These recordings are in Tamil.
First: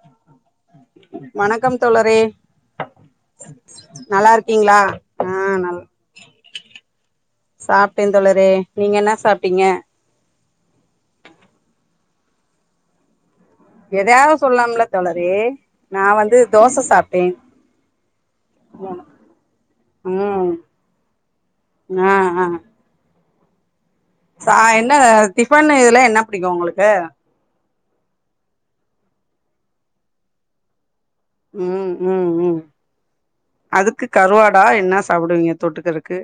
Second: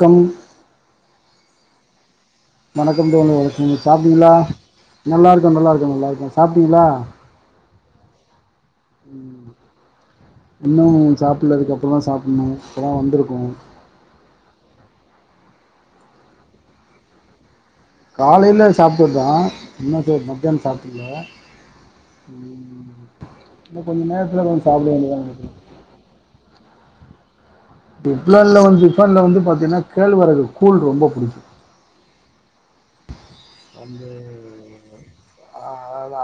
கம் வணக்கம் தோழரே வணக்கம் தோழியே நீங்க சாப்ட்டீங்களா நல்லா இருக்கீங்களா ஆ நல்லாருக்கும் நல் நல்லாருக்கும் நல்லாருக்கும் சாப்ட்டிங்களா சாப்ட்டே தோழரே நீங்க என்ன சாப்ட்டீங்க இன்னும் சாப்ட்ல இதுக்கப்றோ தான் சாப்டணும் இப்போ தான் வந்திருக்கோம் எதயாவது சொல்லலாம்ல தோழரே நா வந்து தோச சாப்டே காலையில சாப்டது தா இன்னு ம் மத்தியானோ சாப்டல ஆ ஆ இன்னு கொஞ்ச நேரோ ச என்ன டிஃபன் இதுல்லா என்ன புடிக்கு உங்களுக்கு இப்டில்லா இல்ல மேம் ஃடிபன்ல வந்து பாத்தீங்கன்னா கேழ் வரகு கூல் ரொம்ப புடிக்கு ம் ம் ம் அதுக்கு வந்து கருவாடா என்ன சாப்டுவீங்க அ தொட்டுக்கறக்கு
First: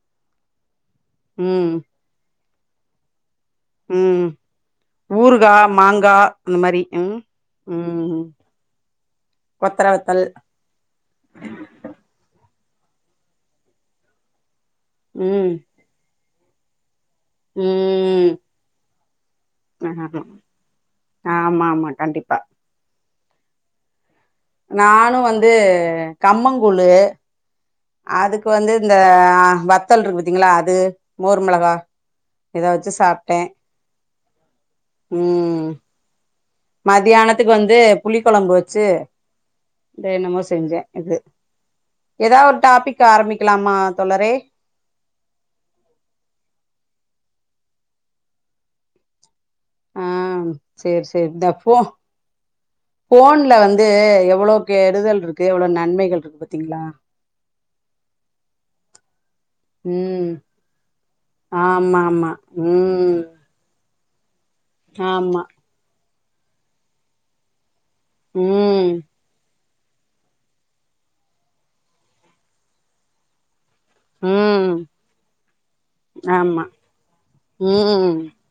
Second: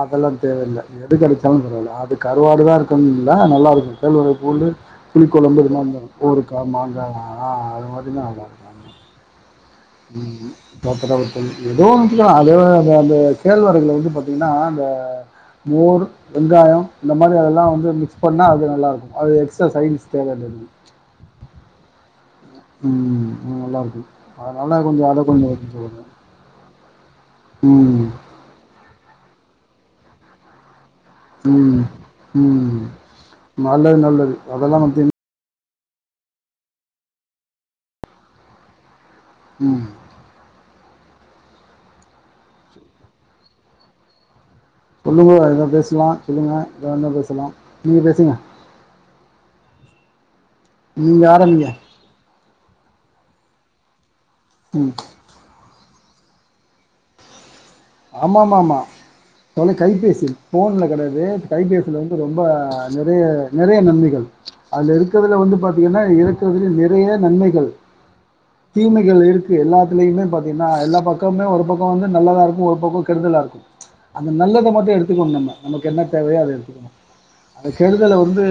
அதெல்லா தெரில எது கெடைச்சாலு ம் பரவால்ல அது கருவாடுதா இருக்கு இல்ல நல்லா இருக்கு கேழ் ம் வரகு பூண்டு புளி ஊறுகா கொழம்பு இதல்லா இருந்த மாங்கா அந்த ஊறுக்கா மாரி மாங்கா ம் அது மாரி ம் தா நல்லாருக்கும் கொத்தர வத்தல் ம் [inaudible] ஏதோ [unintelligible] அந்த கேழ்வரகுல வந்து பாத்தீங்கன்னா அந்த ம் மோரு வெங்காயம் இந்த மாதிரி அதெல்லாம் வந்து மிக்ஸ் ம் பண்ணா அது நல்லா இருக்கும் அது எக்ஸ்டா சைன்ஸ் தேவையது ஆமா ஆமா கண்டிப்பா ம் நல்லா இருக்கு நானும் வந்து கம்மங்கூழு ம். அதுக் கு வந்து இந்த வத்தல் இருக்கு பத்தீங்களா அது மோர் மெளகா ம். இத ம். வச்சு சாப்டே நல்லது நல்லது அதெல்லா நம்ம திண் ம் மதியானத்துக்கு வந்து புளி கொழம்பு வச்சு ம் என்னமோ செஞ்சே இது எதாவது ஒரு டாபிக் ஆரம்பிக்கலாமா தோழரே சொல்லுங்க ஏதோ பேசலா சொல்லுங்க எதி இருந்தாலு பேசலா நீங்க பேசுங்க ஆ சேர் நீங்க சேர் இந்த ஆரம்பிங்க. போ போன்ல வந்து எவ்ளோ ம். கெடுதல் இருக்கு எவ்ளோ நன்மைகள் இருக்கு பாத்தீங்களா ஆமா ஆமா ஆமா மொதல்லா கைபேசி ம் ஃபோன்ல கெடையாது ஆமா கைபேசியில் வந்து ரொம்ப ஆமா ம் நெறைய நெறைய நன்மைகள் அதுல இருக்கறதுல ஆமா வந்து பாத்தீங்கன்னா இருக்கறதுல நெறைய நன்மைகள் ம் தீமைகள் இருக்கு எல்லாத்துலயுமே பாத்தீங்கன்னா எல்லா பக்கமே ஒரு பக்கம் வந்து நல்லதா இருக்கு ஒரு ஒரு பக்கோ கெடுதலா இருக்கு அந்த நல்லத ம் மட்டு எடுத்துக்கணு நம்ம நமக்கு என்ன தேவையோ அத ஆமா எடுத்துக்கணு அந்த கெடுதல ம் வந்து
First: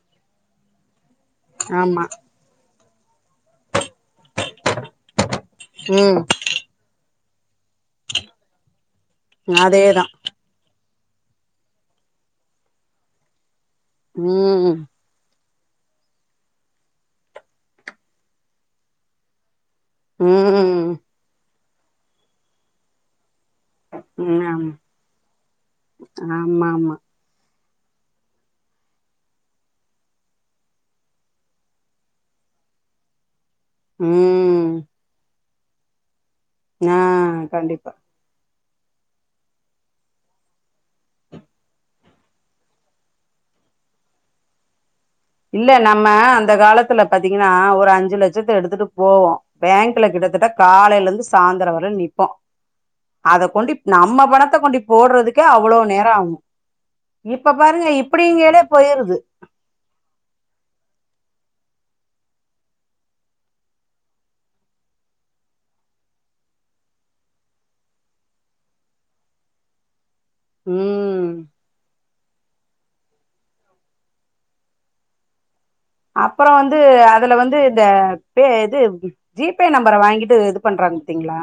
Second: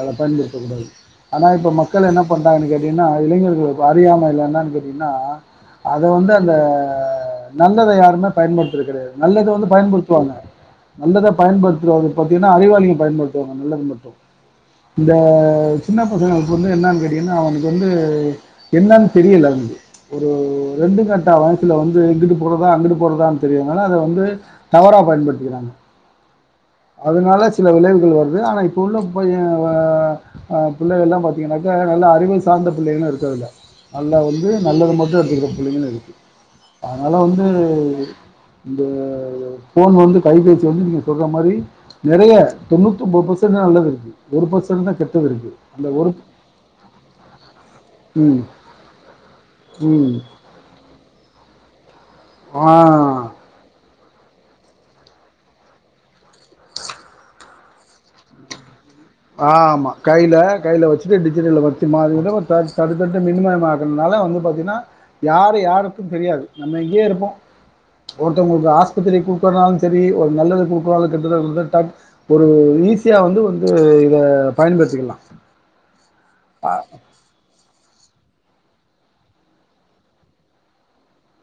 அத பண்ணு கூடாது ஆனா இப்ப ஆமா மக்கள் என்ன பண்றாங்கன்னு கேட்டீன்னா இளைஞர்களுக் கு அறியாமைல என்னன்னு கேட்டீங்கனா அத ம் வந்து அந்த நல்லத யாருமே பயன்படுத்துறது கெடையாது நல்லத வந்து அதேதா பயன்படுத்துவாங்க நல்லதா பயன்டுத்துறவுங்க பாத்தீங்கனா அறிவாளிங்க பயன்டுத்துவாங்க நல்லத மட் ம் இந்த சின்ன பசங்களுக்கு வந்து என்னன் கேட்டீங்கன்னா அவனுக்கு வந்து என்னனு தெரில வந்து ஒரு ம் ரெண்டு கட்டா வயசுல வந்து இங்கிட்டு போறதா அங்கிட்டு போறதா தெரியவுங்களா அத ம் வந்து ஆமா தவறா பயன்படுத்திக்கிறாங்க ஆமா ஆமா ஆ அதனால சில விளைவுகள் வருது ஆனா இப்போ உள்ள பையே வ ஆ புள்ளைகள்ளா பாத்தீங்கன்னாக்கா நல்ல அறிவு சார்ந்த புள்ளைகளு இருக்கு அதுல நல்லா வந்து ம் நல்லத மட்டு எடுத்துக்கற பிள்ளைங்களு இருக்கு ஆ அதனால வந்து கண்டிப்பா இந்த ஃபோன் வந்து கைபேசி வந்து நீங்க சொல்ற மாரி நெறைய தொண்ணூத் ஒம்போது பர்சன்ட் தா நல்லது இருக்கு ஒரு பர்சன்ட் தா கெட் இல்ல நம்ம அந்த காலத்துல பாத்தீங்கன்னா ஒரு அஞ்சு ம் லட்சத்த எடுத்துட்டு போவோ பேங்க்ல ம் கிட்டத்தட்ட காலேல இருந்து சாந்தர வர நிப்போ ஆ அத கொண்டிப் நம்ம பணத்த கொண்டிப் போடுறதுக்கே அவ்ளோ நேர ஆகு இப்ப பாருங்க இப்படிங்கேலே போயிருது ஆ ஆமா கைல கைல வச்சுட்டு டிஜிட்டல்ல வச்சமா அது வந்து ஒரு தேர்டு சர்வருர்ட்ட மினிமமா இருக்கனால வந்து பாத்தீனா யாரு யாருக்கு தெரியாது நம்ம இங்கேயே இருப்போ ஒருத்தவுங்களுக்கு ஆஸ்பத்திரிக்கு குடுக்குனாலு செரி ஒரு நல்லதுக்கு குடுக்க்னாலு ம் கெட்டதுக் குடுக்க டக் ஒரு ஈஸியா வந்து வந்து அ இத பயன்படுத்திக்கிலா அப்பற வந்து அதுல வந்து இந்த பே இது ஜிபே நம்பர வாங்கிட்டு இது பண்றாங்க பாத்தீங்களா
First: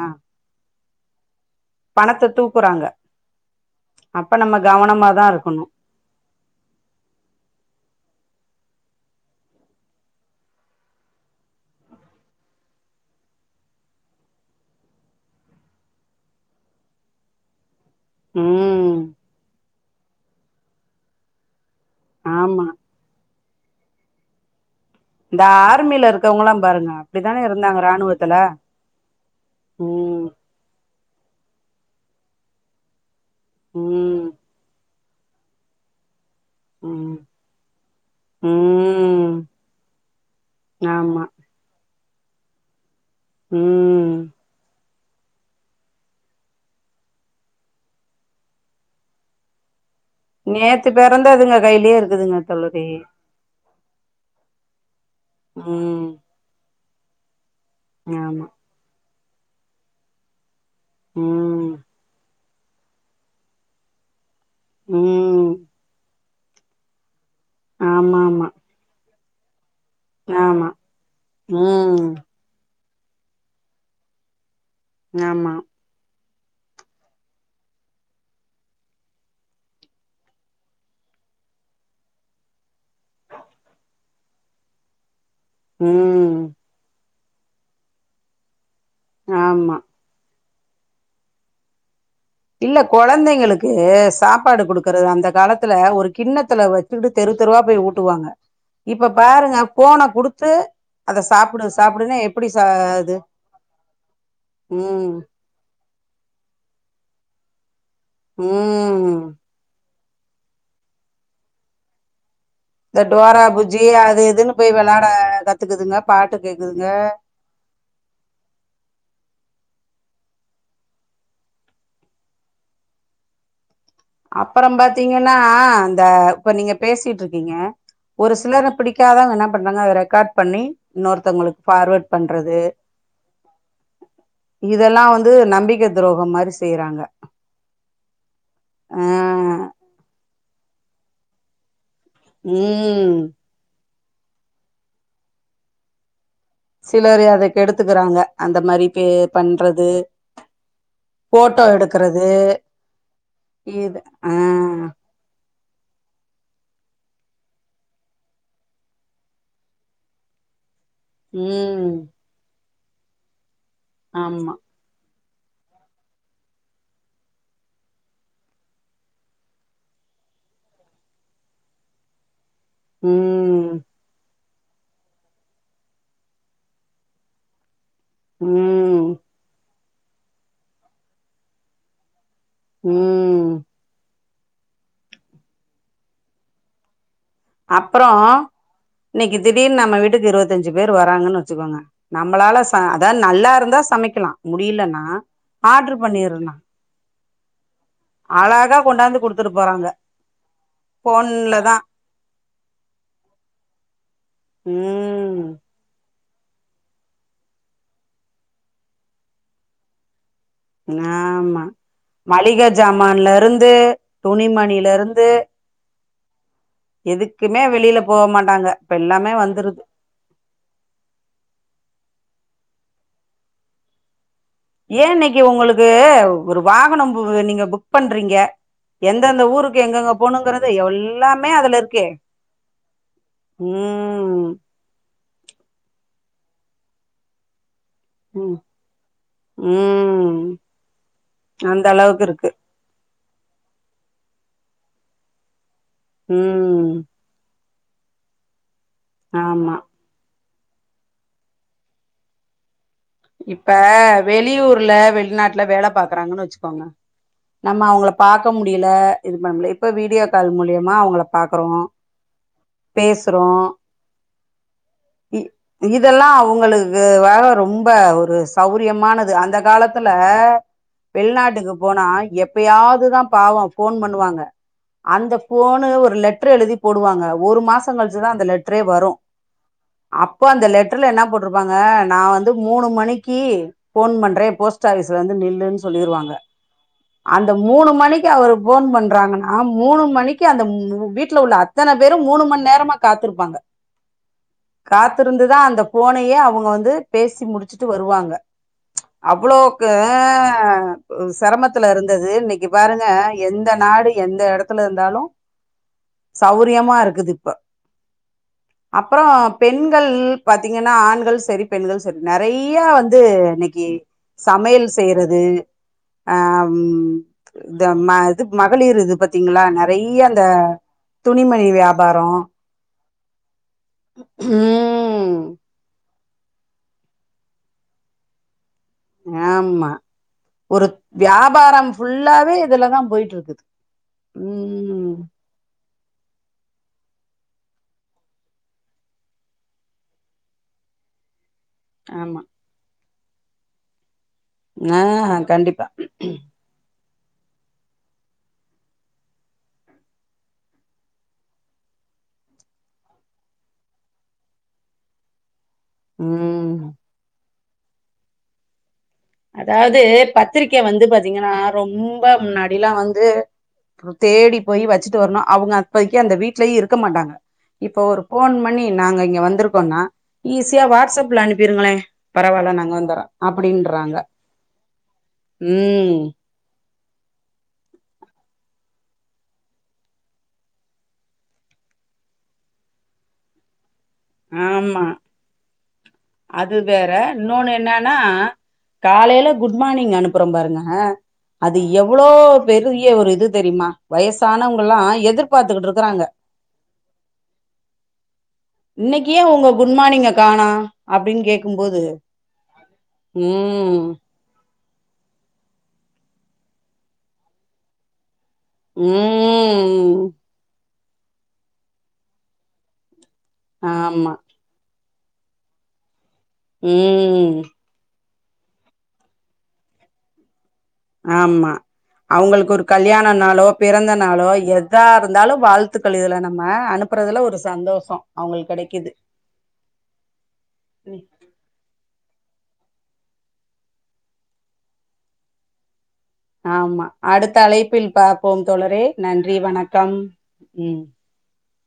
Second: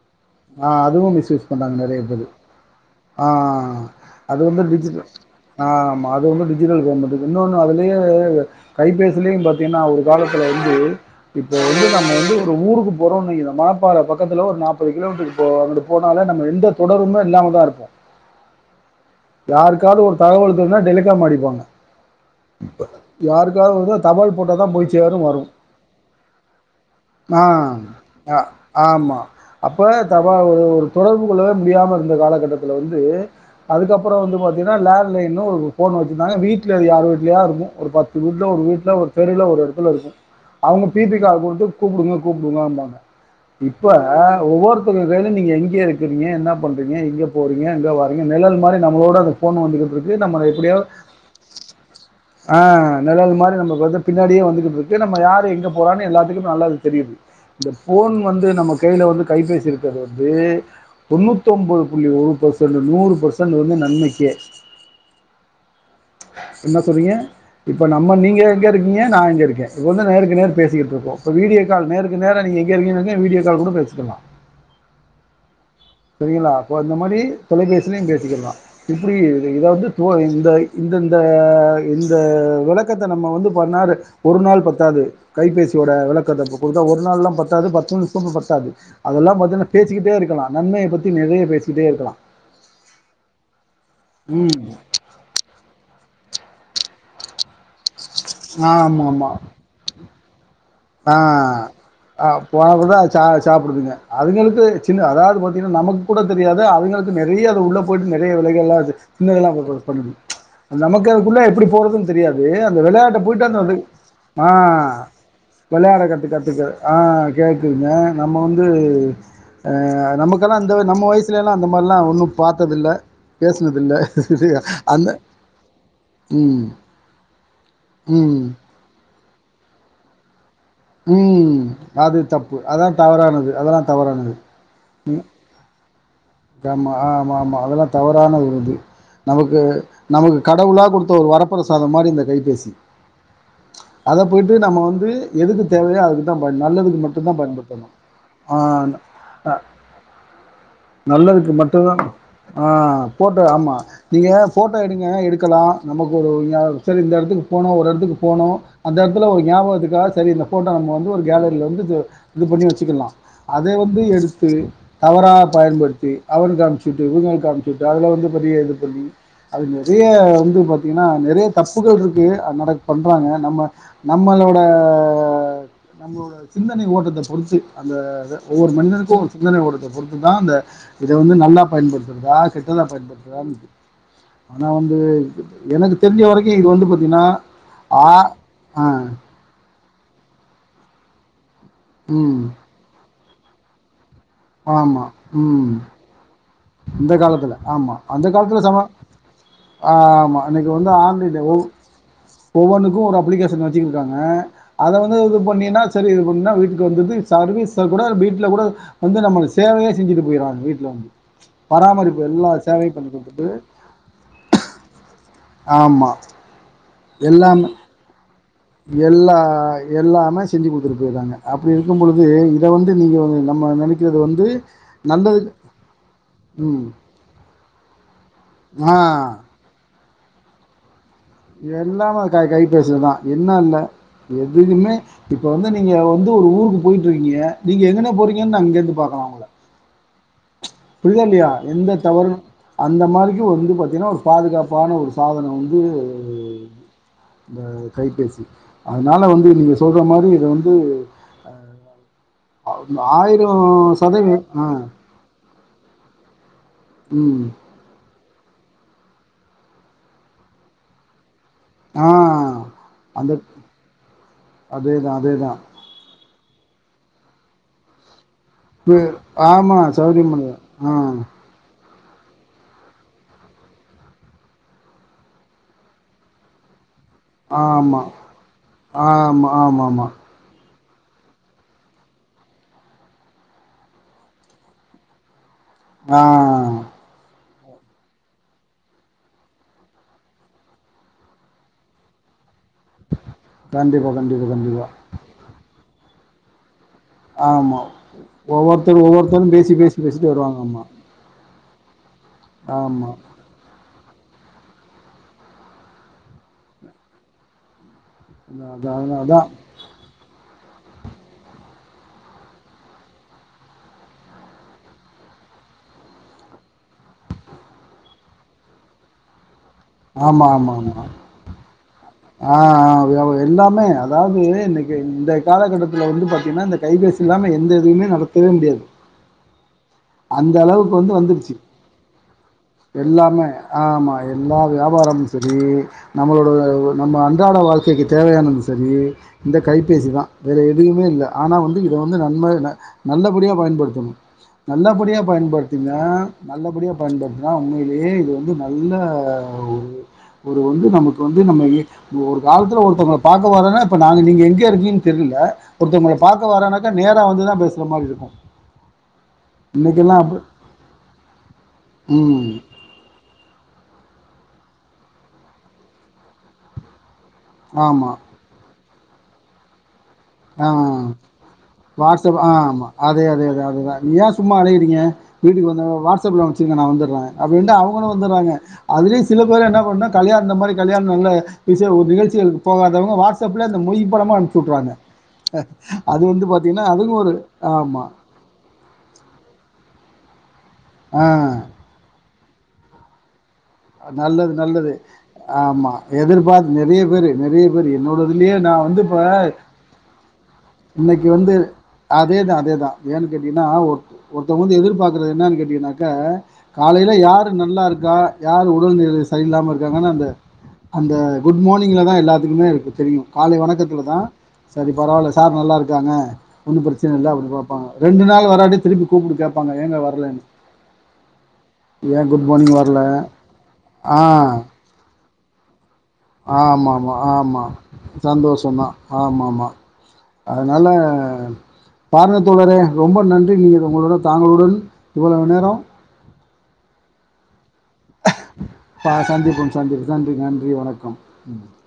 ஆ அதுவு மிஸ்யூஸ் பண்ணுறாங்க நிறைய பேர் பணத்த தூக்குறாங்க ஆ அப்ப அது நம்ம வந்து டிஜிட் கவனமாதா இருக்கணு ஆ ஆமா அது வந்து டி ஜிட்டல் பேமென்ட் இருக்கு இன்னொன்னு அதுலயே கைபேசிலயு பாத்தீங்கன்னா ஒரு காலத்துல வந்து இப்போ வந்து நம்ம வந்து ஒரு ஊருக்கு போறோன்னு வை இந்த மாப்பாள பக்கத்துல ஒரு நாப்பது கிலோமீட்டருக்கு போ அங்கிட்டு போனாலே நம்ம எந்த தொடர்புமே இல்லாமதா இருப்போ ம் யாருக்காவது ஒரு தகவல் தெரிஞ்சா டெலிக்காம் அடிப்பாங்க ஆமா யாருக்காவது வந்தா தபால் போட்டா தா போயிச் சேரு இந்த வரு ஆர்மில இருக்கவங்கல்லா பாருங்க அப்டித்தானே மாஹ் இருந்தாங்க ராணுவத்துல அ ஆமா அப்ப ம் தபால் ஒரு ஒரு தொடர்பு கொள்ளவே முடியாம இருந்த காலகட்டத்தில வந்து அதுக்கப்பறோ ம் வந்து பாத்தீங்கனா லேண் லைன் ஒரு ஃபோன் வச்சிருதாங்க வீட்ல யார் ம் வீட்லயாவது இருக்கு ஒரு பத் து வீட்ல ஒரு வீட்ல ஒரு ம் தெருவுல ஒரு எடத்துல இருக்கு அவுங்க பிபி ஆமா கால் குடுத்து கூப்புடுங்க கூப்புடுங்க பாங்க இப்ப ம் ஒவ்வொருத்தரு கைலயு நீங்க எங்க இருக்கிறீங்க என்ன பண்ணுறீங்க எங்க போகிறீங்க எங்க வாரீங்க நெழல் மாரி நம்ளோட அ ஃபோன்னு வந்துகிட்ருக்கு நம்மள எப்டியோ நேத்து பெறந்ததுங்க கையிலயே இருக்குதுங்க ஆ தோழரே நெழல் மாரி நமக்கு வந்து பின்னாடியே வந்துகிட்டு இருக்கு நம்ம யாரு எங்க போறான்னு ம் எல்லாத்துக்கு நல்ல அது தெரியுது இந்த ஃபோன் ஆமா வந்து நமக் கைல வந்து கைபேசி இருக்கிறது வந்து தொண்ணூத் ம் தொம்பது புள்ளி ஒரு பெர்சன்ட் நூறு பெர்சன்ட் வந்து நன்மைக்கே ம் என்ன சொல்றீங்க இப்ப நம்ம ஆமா நீங்க ஆமா எங்க இருக்கீங்க நா எங்க இருக்கே இப்ப வந்து நேருக்கு நேர் ஆமா பேசிக்கிட்ருக்கோ இப்ப வீடியோ கால் ம் நேருக்கு நேரா நீங்க எங்க இருக்கீங்கனு வீடியோ கால் கூட பேசிக்கலா ஆமா செரிங்களா அப்போ இந்த மாரி தொலைபேசிலயு பேசிக்கிற்லா இப்புடி இத இத வந்து தோ இந்த இந்த இந்த இந்த விளக்கத்த நம்ம வந்து பண்ணாரு ஒரு நாள் பத்தாது கைபேசியோட ம் விளக்கத்த இப்ப குடுத்தா ஒரு நாள்லா பத்தாது பத்து நிமுசமு பத்தாது அதெல்லா பாத்தீனா ஆமா பேசிக்கிட்டே இருக் நன்மைய பத்தி நெறைய பேசிட்டே இருக்கலா இல்ல கொழந்தைங்களுக்கு சாப்பாடு ம். குடுக்கறது அந்த காலத்துல ஒரு கிண்ணத்துல வச்சுக்கிட்டு தெரு தெருவா போய் ஊட்டுவாங்க இப்ப ஆமாமா. பாருங்க ஃபோன குடுத்து ஆ அத சாப்புடு சாப் ஆ ஃபோன குடுத்தா அது சா சாப்புடுதுங்க அதுங்களுக்கு சின்ன ம் அதாவ்து பாத்தீங்னா நமக் கூட தெரியாது அதுங்களுக்கு நெறைய அத உள்ள போயிட்டு நெறைய விலைகள்லா இருக்கு ம் சின்னதெல்லா போகபோக பண்ணுது நமக்கு அதுக்குள்ள எப்டி போறதுன் தெரியாது அந்த இந்த வெளையாட்ட டோரா போயிட்டா அந்த அது புஜ்ஜி ஆ இதுன்னு போய் வெளாட கத்துக்குதுங்க வெளையாட கத்து பாட்டு கத்துக்க கேக்குதுங்க ஆ கேக்குதுங்க நம்ம வந்து அ நமக்கெல்லா அந்த நம்ம வயசுலெல்லா அந்த மாரிலா ஒன்னு பாத்ததில்ல பேசுனதில்ல அப்பறம் அந்த பாத்தீங்கனா இந்த இப்ப ம் நீங்க பேசிட்ருக்கீங்க ஒரு ம் சிலர் அப்டி க்காதவ்ங்க என்ன பண்றாங்க அத ரெக்காட் பண்ணி ம் இன்னொருத்தவங்களுக்கு ஃபார்வேர்ட் அது தப்பு பண்றது அதா தவறானது அதெல்லா தவறானது இதெல்லா வந்து நம்பிக்க துரோகம் மாரி ஏமா செய்யறாங்க ஆமாம்மா அதெல்லா தவறான ஒரு இது ஆ நமக்கு நமக்கு கடவுளா குடுத்த ஒரு வர பிரசாதம் மாரி இந்த கைபேசி ம் அத போய்ட்டு நம்ம வந்து எதுக்கு தேவையோ அதுக்கு தான் ப நல்லதுக்கு சிலரு மட்டும் தான் அத பயன்படுத்தணும் கெடுத்துக்குறாங்க அந்த ஆ, மாரிக்கே பண்றது நல்லதுக்கு போட்டோ மட்டு தா எடுக்குறது ஆ ஃபோட்டோ ஆமா இது நீங்க ஆ ஃபோட்டோ எடுங்க எடுக்கலா நமக்கு ஒரு இதுனா செரி இந்த எடத்துக்கு போனு ஒரு எடத்துக்கு போனு அந்த எடத்துல ஒரு ஞாபகத்துக்காக செரி இந்த ஃபோட்டோ நம்ம வந்து து ஒரு கேலரில வந்து ம் இது இது பண்ணி வச்சுக்கலா அத வந்து எடுத்து ஆமா தவறாக பயன்படுத் தி அவனுக்கு அணுப்சுட்டு இவுங்களுக்கு அனுப்சுட்டு அதுல வந்து பெரிய இது பண்ணி அது நெறைய வந்து பாத்தீங்னா நெறைய தப்புகள் இருக் கு அது நடக் பண்றாங்க நம்ம ம் நம்மளோட நம்மளோட சிந்தனை ஓட்டத்த பொறுத்து அந்த இது ஒவ்வொரு ம் மனிதனுக்கு சிந்தனை ஓட்டத்த பொறுத்துதா இந்த இத வந்து நல்லா பயன்படுத்துறதா கெட்டதா பயன்படுத் ம் ஆனா வந்து எனக்கு தெரிஞ்ச வரைக்கு இது வந்து பாத்தீங்னா ஆ அப்புறோ ம் இன்னைக்கு திடீர்னு நம்ம வீட்டுக்கு இருவத்தஞ்சு பேரு வராங்கன் வச்சுக்கோங்க ம் நம்மளால ச அதா நல்லா இருந்தா சமைக்கலா முடியலனா ஆமாம் ம் ஆர்ட்ரு பண்ணிறனு இந்த காலத்துல ஆமா அந்த காலத்துல சம கொண்டாந்து குடுத்துட்டு போறாங்க ஆமா அன்னைக்கு வந்து ஆன்லைன்லயு போன்லதா ஒவ்வொன்னுக்கு ஒரு அப்ளிக்கேஷன் வச்சுக்கிருக்காங்க ம் அத வந்து இது பண்ணினா செரி இது பண்ணா வீட்டுக்கு வந்துர்து சர்வீச கூட வீட்ல கூட வந்து நம்மளுக்கு சேவையே செஞ்சுட்டு போய்றாங்க வீட் ஆமா மளிக சேவையும் பண்ணி ஜாமான்ல கொடுத்துட்டு இருந்து துணிமணில இருந்து ஆமா எதுக்குமே வெளில போக மாட்டாங்க இப்ப எல்லாமே எல்லா வந்துருது எல்லாமே செஞ்சு குடுத்துட்டு போய்றாங்க அப்டி இருக்கும் பொழுது இத வந்து நீங்க நம்ம நெனைக்கிறது வந்து ஏ இன்னக்கி நல்லதுக்கு உங்களுக்கு ஒரு ம் வாகனம் நீங்க புக் பண்றீங்க ஆ எந்தெந்த ஊருக்கு எங்கெங்க போனுங்கறத எல் எல்லாமே கை கைபேசில தா என்ன இல்ல ம் எதுகுமே இப்ப வந்து நீங்க வந்து ஒரு ஊருக்கு போய்ட்ருக்கீங்க நீங்க எங்கன போறீங்கன் ம் நா இங்கெருந்து பாக்கலா ஒங்கள ம் புரிதால்லியா அந்த எந்த அளவுக்கு தவறு இருக்கு அந்த மாரிக்கு வந்து பாத்தீங்கன்னா ஒரு பாதுகாப்பான ஒரு சாதனோ வந்து ம் இந்த கைபேசி அதனால வந்து நீங்க ஆமா சொல்ற மாரி இத வந்து [unintelligible] இப்ப சதவீதம் ஆ வெளியூர்ல வெளிநாட்ல வேல பாக்குறாங்கன் வச்சுக்கோங்க ம் நம்ம அவுங்ள பாக்க முடில இது பண்ண முடில இப்ப வீடியோ கால் மூலியமா அவுங்கள பாக்குறோ ஆ அந்த பேசுறோ அதேதா அதேதா இதெல்லா அவுங்களுக்கு வேற ரொம்ப ஒரு பு சௌரியமானது அந்த ஆமா காலத்துல சௌரியமலை ஆ வெளிநாட்டுக்கு போனா எப்பயாவ்துதா பாவோ ஃபோன் பண்ணுவாங்க அந்த ஃபோனு ஒரு லெட்ரு எழுதி போடுவாங்க ஒரு மாசோ ஆமா கழ்ச்சுதா அந்த லெட்ரே வரு ஆமா ஆமாமா அ ப்ப அந்த லெட்ருல என்ன போட்ருப்பாங்க நா வ ந்து மூனு மணிக்கி ஃபோன் பண்றே போஸ்ட் ஆஃபிஸ் ல வந்து நில்லுன் ஆ சொல்லிருவாங்க அந்த மூனு மணிக்கு அவர் ஃபோன் பண்றாங்கன்னா மூனு மணிக்கு அந்த வீட்ல உள்ள அ த்தன பேரு மூனு மண் நேரமா காத்திருப்பாங்க கண்டிப்பா கண்டிப்பா கண்டிப்பா காத் திருந்துதா அந்த ஃபோனயே அவுங்க வந்து பேசி ஆமா முடிச்சுட்டு வருவாங்க ஒவ்வொருத்தரு ஒவ்வொருத்தரு பேசி அவ்ளோக்கு பேசி பேசிட்டு வருவாங்க ஆமா ஆ செரமத்துல இருந்தது இன்னக்கி பாருங்க ஆமா எந்த நாடு எந்த எடத்துல இந்தாலு சௌரியமாருக்குது இப்ப அதா அதா அப்றோ அதா பெண்கள் பாத்தீங்கன்னா ஆண்கள் செரி பெண்கள் செரி நறையா வந்து இன்னக்கி சமையல் செய்றது ஆ ம் இந்த ம இது மகளிர் இது பாத்தீங்களா ந றையா இந்த ஆமா ஆமா ஆமா துணிமணி வியா ஆ ஆ வியா எல்லாமே அதாவ்து இன்னக்கி ம் இன்றைய காலகட்டத்துல வந்து பாத்தீங்கன்னா இந்த கைபேசி இல்லாம எந்த இதுமே நடத்தவே முடியாது ஆமா அந்த ஒரு அளவுக்கு வந்து வந்துருச்சு வியாபாரம் ஃபுல்லாவே இதுலதா எல்லாமே போய்ட்ருக்குது ம் ரி நம்மளோட நம்ம அன்றாட வாழ்க்கைக்கு தேவயானது செரி இந்த கைபேசி தா வேற எதுமே இல்ல ஆனா வந்து இத வந்து ஆமா நன்ம நல்லபடியா பயன்படுத்தனு ஆ நல்லபடியா கண்டிப்பா பயன்படுத்தினா நல்லபடியா பயன்படுத்தினா உண்மயிலே இது வந்து நல்ல ஒரு ஒரு வந்து நமக்கு வந்து நம்ம ஒரு காலத்துல ஒருத்தோங்கள பாக்க வரேனா இப்ப நாங்க நீங்க எங்க இருக்கீங்கன் தெர்ல ஒருத்தோங்கள பாக்க ம் வரனாக்கா நேரா வந்துதா பேசுற மாரி இருக்கு அதாவ்து பத்திரிக்க வந்து பாத்தீங்கன்னா ரொம்ப ம் ந டிலாம் வந்து தேடி போய் வச்சுட்டு வரணும் அவுங்க அப்பைக்கு அந்த வீட்லயே இருக்க மாட்டாங்க இப்போ ஆமாம் ஒரு ஃபோன் பண்ணி நாங்க இங்க வந்திருக்கோம்னா ஈஸியா ஆ வாட்ஸ்அப்ல அனுப்பியிருங்களே வாட்ஸ்அப் ஆ பரவால்ல ஆமா நாங்க வந்தறோ அதே அதே அதே அதுதான் நீ அப்டின்றாங்க ஏன் சும்மா அலைறீங்க வீட்டுக்கு வந்த ம் வாட்ஸ்அப்ல அம்ச்சுருங்க நா வந்துறே அப்டின்ட்டு அவுங்களு வந்துறாங்க அதுலயு சில பேரு என்ன பண்ண கல்யாண இந்த மாரி கல்யாண நாள்ல ஈசியா ஒரு நிகழ்ச்சிகளுக்கு போகாதோங்க வாட்ஸ் ஸ்அப்ல இந்த மொய் பணமு அம்ச்சுட்ருவாங்க ஆமா அது வேற அதுவும் ஒரு இன்னொன் ஆமா என்னன்னா காலைல குட் மார்னிங் அனுப்புறோ பாருங்க ஆ அது எவ்ளோ பெரிய ஒரு இது தெரிமா நல்லது நல்லது வயசானவங்கல்லா எதிர்பாத்துட்டு ஆமா இருக்குறாங்க எதிர்பார்த்து நெறைய பேரு நெறைய பேரு என்னோட இதுலயே நா வந்து இப்ப இன்னைக்கு ஏ உங்க குட் மார்னிங்க காணோ இன்னக்கி அப்டின்னு வந்து கேக்கும்போது அதேதா அதேதா ஏன்னு கேட்டீங்கன்னா ம் ஒருத்தோங்க வந்து எதிர்பாக்குறது என்னனு கேட்டிங்கன்னாக்க காலைல யாரு நல்லாருக்கா யாரு உடல் நிலை சரியில்லாம இருக்காங்கனு ம் அந்த அந்த குட் மார்னிங்ல தா எல்லாத்துக்குமேருக்கு தெரியு காலை வணக்கத்துல தா ஆமா செரி பரவால்ல சார் நல்லாருக்காங்க ஒன்னு பிரச்சன இல்ல அப்டின் ம் பாப்பாங்க ரெண்டு நாள் வராட்டி திருப்பி கூப்ட்டு கேப்பாங்க ஏங்க வரலன்னு ஆமா "ஏன் குட் அவுங்களுக்கு மார்னிங் ஒரு வரல?" கல்யாண நாளோ பிறந்த ஆ, நாளோ எதாருந்தாலு வாழ்த்துக்கள் இதுல நம்ம அனுப்புறதுல ஒரு சந்தோஷோ சந்தோஷோ அவங்களுக்கு தா கெடைக்குது ஆமாமா அதனால பாருங்க தோழரே ரொம்ப நன்றி நீங்க உங்களோட தாங்களுடன் இவ்ளோ நேரோ ஆமா அடுத்த அழைப்பில் பாப்போம் தோழரே பா நன்றி சந்திப்போம் சந்திப்போம் வணக்கம் நன்றி நன்றி ம் [inaudible]